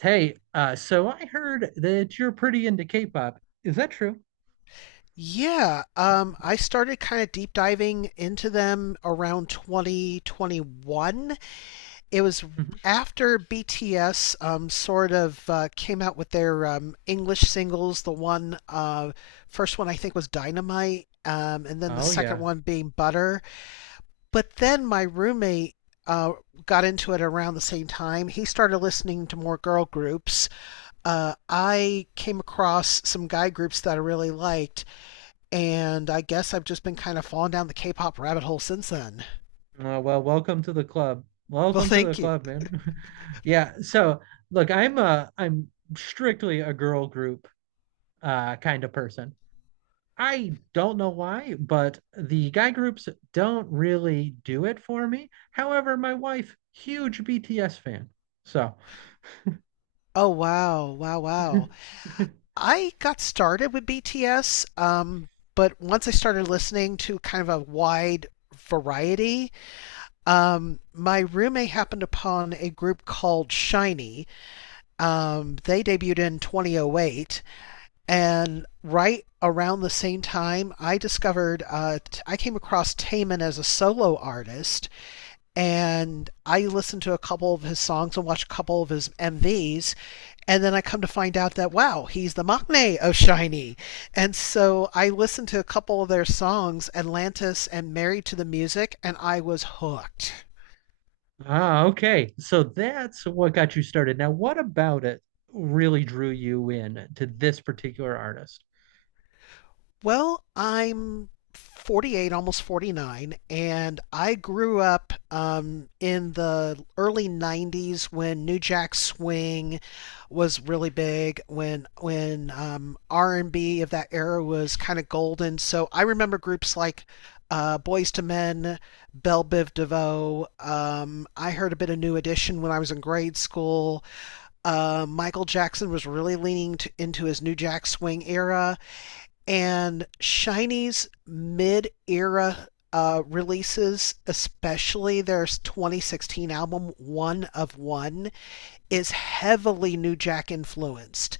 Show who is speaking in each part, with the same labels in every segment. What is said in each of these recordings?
Speaker 1: Hey, so I heard that you're pretty into K-pop. Is that true?
Speaker 2: Yeah, I started kind of deep diving into them around 2021. It was
Speaker 1: Mhm.
Speaker 2: after BTS sort of came out with their English singles. The first one I think was Dynamite, and then the
Speaker 1: Oh
Speaker 2: second
Speaker 1: yeah.
Speaker 2: one being Butter. But then my roommate uh, got into it around the same time. He started listening to more girl groups. I came across some guy groups that I really liked and I guess I've just been kind of falling down the K pop rabbit hole since then.
Speaker 1: Well, welcome to the club.
Speaker 2: Well,
Speaker 1: Welcome to the
Speaker 2: thank you.
Speaker 1: club, man. Yeah. So look, I'm strictly a girl group kind of person. I don't know why, but the guy groups don't really do it for me. However, my wife, huge BTS fan. So
Speaker 2: Oh, wow. Wow, wow. I got started with BTS, but once I started listening to kind of a wide variety, my roommate happened upon a group called Shinee. They debuted in 2008, and right around the same time, I discovered I came across Taman as a solo artist and I listened to a couple of his songs and watched a couple of his MVs. And then I come to find out that, wow, he's the Machne of Shiny. And so I listened to a couple of their songs, Atlantis and Married to the Music, and I was hooked.
Speaker 1: Ah, okay. So that's what got you started. Now, what about it really drew you in to this particular artist?
Speaker 2: Well, I'm 48, almost 49, and I grew up in the early 90s when New Jack Swing was really big, when R&B of that era was kind of golden. So I remember groups like Boys to Men, Belle Biv DeVoe. I heard a bit of New Edition when I was in grade school. Michael Jackson was really into his New Jack Swing era and Shiny's mid era releases, especially their 2016 album One of One, is heavily New Jack influenced.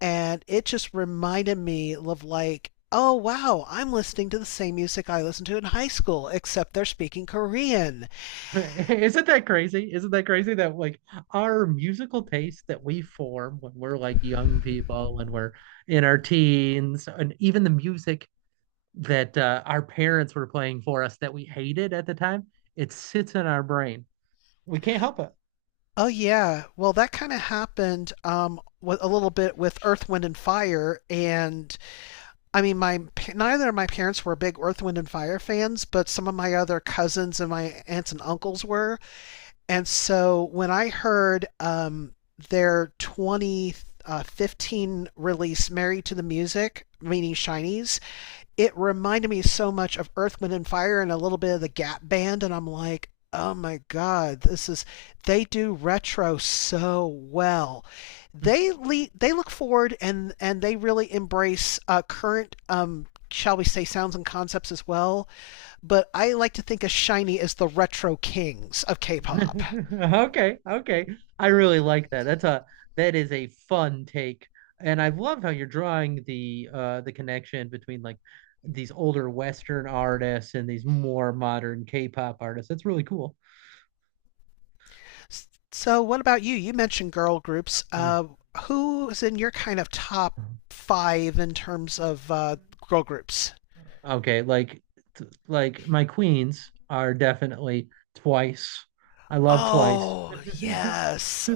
Speaker 2: And it just reminded me of like, oh wow, I'm listening to the same music I listened to in high school, except they're speaking Korean.
Speaker 1: Isn't that crazy? Isn't that crazy that like our musical taste that we form when we're like young people, when we're in our teens, and even the music that our parents were playing for us that we hated at the time, it sits in our brain. We can't help it.
Speaker 2: Oh yeah, well that kind of happened a little bit with Earth, Wind, and Fire, and I mean, my neither of my parents were big Earth, Wind, and Fire fans, but some of my other cousins and my aunts and uncles were. And so when I heard their 2015 release, Married to the Music, meaning Shinies, it reminded me so much of Earth, Wind, and Fire and a little bit of the Gap Band. And I'm like, oh my God, this is, they do retro so well. They look forward and they really embrace current, shall we say, sounds and concepts as well. But I like to think of Shiny as the retro kings of K pop.
Speaker 1: Okay, okay. I really like that. That is a fun take. And I love how you're drawing the connection between like these older Western artists and these more modern K-pop artists. That's really cool.
Speaker 2: So, what about you? You mentioned girl groups.
Speaker 1: Mm.
Speaker 2: Who's in your kind of top five in terms of girl groups?
Speaker 1: Okay, like like my queens are definitely twice. I love twice.
Speaker 2: Oh, yes.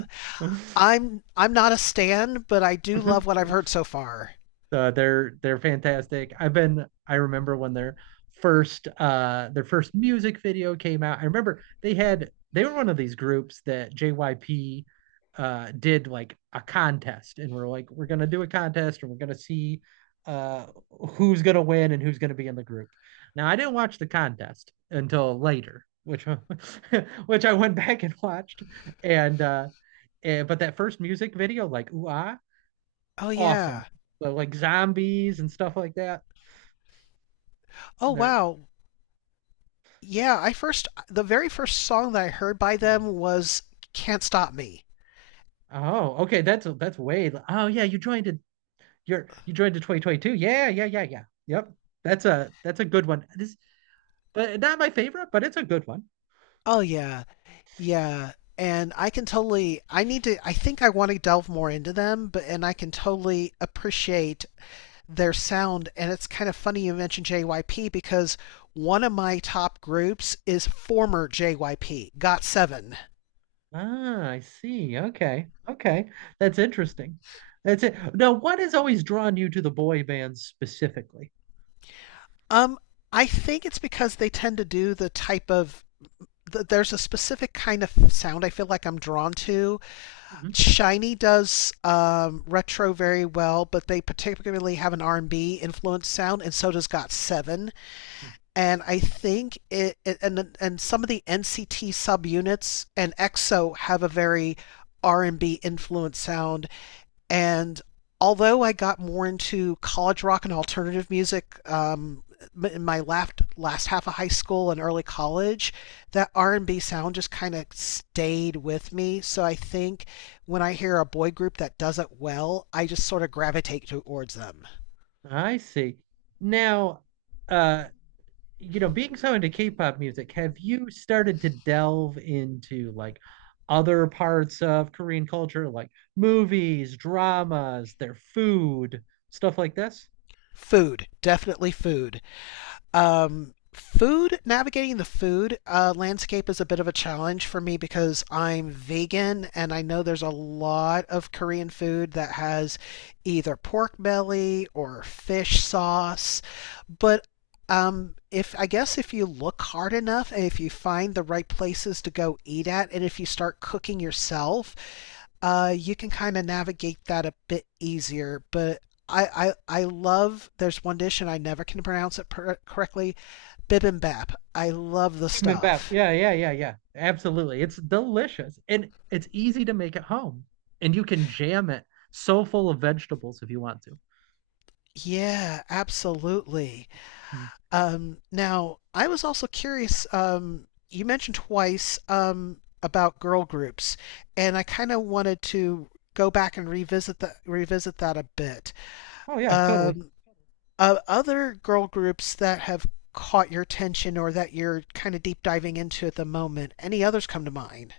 Speaker 2: I'm not a stan, but I do love what I've heard so far.
Speaker 1: They're fantastic. I remember when their first music video came out. I remember they were one of these groups that JYP did like a contest and we're like we're going to do a contest and we're going to see uh who's going to win and who's going to be in the group. Now I didn't watch the contest until later, which which I went back and watched and uh and but that first music video like ooh ah
Speaker 2: Oh
Speaker 1: awesome.
Speaker 2: yeah.
Speaker 1: So like zombies and stuff like that.
Speaker 2: Oh
Speaker 1: They're
Speaker 2: wow. Yeah, I first the very first song that I heard by them was Can't Stop Me.
Speaker 1: oh okay. That's way. Oh yeah, you joined it. You joined the 2022. Yeah, yeah, yeah, yeah. Yep. That's a good one. This but not my favorite, but it's a good one.
Speaker 2: Oh yeah. Yeah. And I think I want to delve more into them, but and I can totally appreciate their sound and it's kind of funny you mentioned JYP because one of my top groups is former JYP, Got7.
Speaker 1: Ah, I see. Okay. Okay. That's interesting. That's it. Now, what has always drawn you to the boy bands specifically?
Speaker 2: Um, I think it's because they tend to do there's a specific kind of sound I feel like I'm drawn to.
Speaker 1: Mhm.
Speaker 2: Shiny does retro very well, but they particularly have an R&B influenced sound, and so does Got7. And I think it and some of the NCT subunits and EXO have a very R&B influenced sound and although I got more into college rock and alternative music in my last half of high school and early college, that R&B sound just kind of stayed with me. So I think when I hear a boy group that does it well, I just sort of gravitate towards them.
Speaker 1: I see. Now, uh you know, being so into K-pop music, have you started to delve into like other parts of Korean culture, like movies, dramas, their food, stuff like this?
Speaker 2: Food, definitely food. Navigating the food landscape is a bit of a challenge for me because I'm vegan and I know there's a lot of Korean food that has either pork belly or fish sauce but if I guess if you look hard enough and if you find the right places to go eat at and if you start cooking yourself, you can kind of navigate that a bit easier. But I love. There's one dish, and I never can pronounce it correctly. Bibimbap. I love the
Speaker 1: Bibimbap.
Speaker 2: stuff.
Speaker 1: Yeah, yeah, yeah, yeah. Absolutely. It's delicious and it's easy to make at home. And you can jam it so full of vegetables if you want to.
Speaker 2: Yeah, absolutely.
Speaker 1: Hmm.
Speaker 2: Now I was also curious. You mentioned twice about girl groups, and I kind of wanted to go back and revisit that a bit.
Speaker 1: Oh yeah, totally.
Speaker 2: Um, Other girl groups that have caught your attention or that you're kind of deep diving into at the moment. Any others come to mind?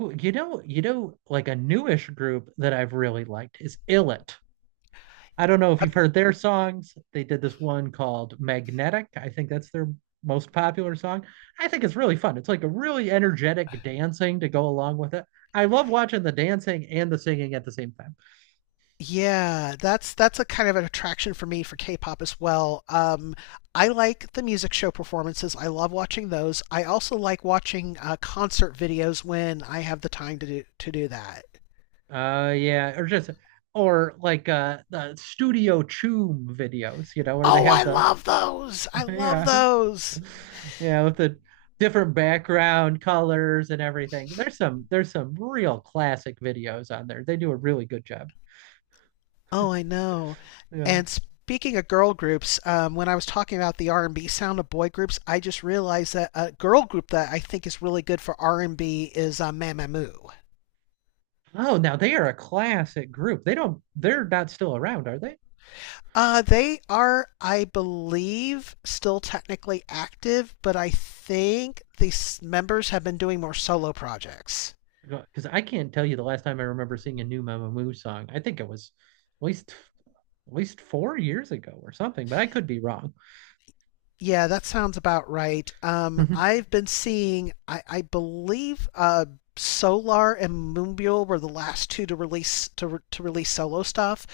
Speaker 1: Ooh, you know, you know, like a newish group that I've really liked is Illit. I don't know if you've heard their songs. They did this one called Magnetic. I think that's their most popular song. I think it's really fun. It's like a really energetic dancing to go along with it. I love watching the dancing and the singing at the same time.
Speaker 2: Yeah, that's a kind of an attraction for me for K-pop as well. I like the music show performances. I love watching those. I also like watching concert videos when I have the time to do that.
Speaker 1: Yeah, or just or like the Studio Choom videos, you know, where they
Speaker 2: Oh,
Speaker 1: have
Speaker 2: I
Speaker 1: the
Speaker 2: love those. I love
Speaker 1: yeah,
Speaker 2: those.
Speaker 1: yeah, with the different background colors and everything. There's some real classic videos on there. They do a really good job.
Speaker 2: Oh, I know.
Speaker 1: Yeah.
Speaker 2: And speaking of girl groups, when I was talking about the R&B sound of boy groups, I just realized that a girl group that I think is really good for R&B is Mamamoo.
Speaker 1: Oh, now they are a classic group. They don't, they're not still around, are they?
Speaker 2: They are, I believe, still technically active, but I think the members have been doing more solo projects.
Speaker 1: Because I can't tell you the last time I remember seeing a new Mama Moo song. I think it was at least at least 4 years ago or something, but I could be wrong.
Speaker 2: Yeah, that sounds about right. I've been seeing, I believe, Solar and Moonbull were the last two to release to release solo stuff.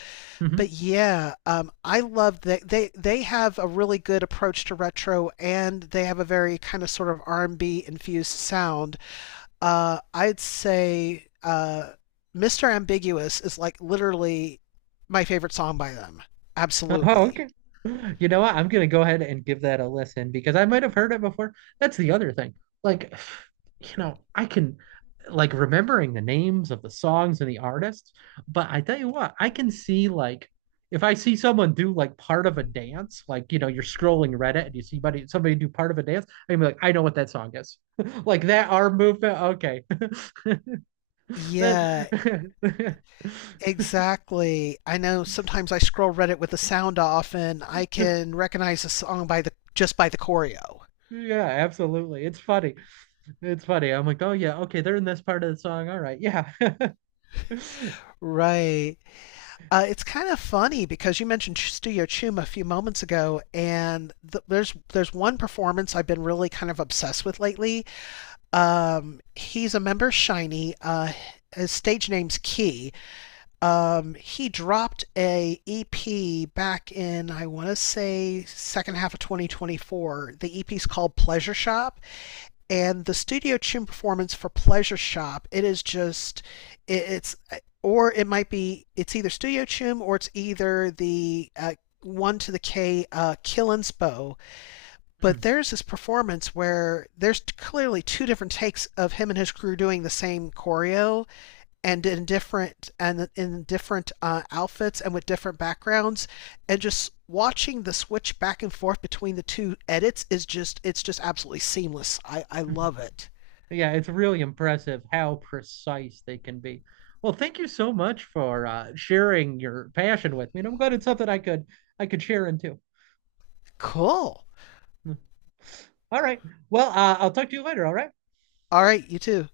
Speaker 2: But yeah, I love that they have a really good approach to retro, and they have a very kind of sort of R&B infused sound. I'd say Mr. Ambiguous is like literally my favorite song by them.
Speaker 1: Oh,
Speaker 2: Absolutely.
Speaker 1: okay. You know what? I'm gonna go ahead and give that a listen because I might have heard it before. That's the other thing. Like, you know, I can like remembering the names of the songs and the artists, but I tell you what, I can see like if I see someone do like part of a dance, like you know, you're scrolling Reddit and you see somebody do part of a dance, I can be like, I know what that song is. Like that arm movement. Okay. That
Speaker 2: Yeah, exactly. I know sometimes I scroll Reddit with the sound off and I can recognize a song by the just by the choreo.
Speaker 1: Yeah, absolutely. It's funny. It's funny. I'm like, oh yeah, okay, they're in this part of the song. All right, yeah.
Speaker 2: Right. It's kind of funny because you mentioned Studio Chum a few moments ago, and there's one performance I've been really kind of obsessed with lately. He's a member of Shiny. His stage name's Key. He dropped a EP back in I want to say second half of 2024. The EP's called Pleasure Shop, and the studio tune performance for Pleasure Shop. It is just it, it's or it might be it's either studio tune or it's either the one to the K Killin's Bow, but
Speaker 1: Mm.
Speaker 2: there's this performance where there's clearly two different takes of him and his crew doing the same choreo and in different outfits and with different backgrounds, and just watching the switch back and forth between the two edits is just it's just absolutely seamless. I love it.
Speaker 1: Yeah, it's really impressive how precise they can be. Well, thank you so much for sharing your passion with me, and I'm glad it's something I could share into.
Speaker 2: Cool.
Speaker 1: Mm. All right. Well, I'll talk to you later. All right.
Speaker 2: All right, you too.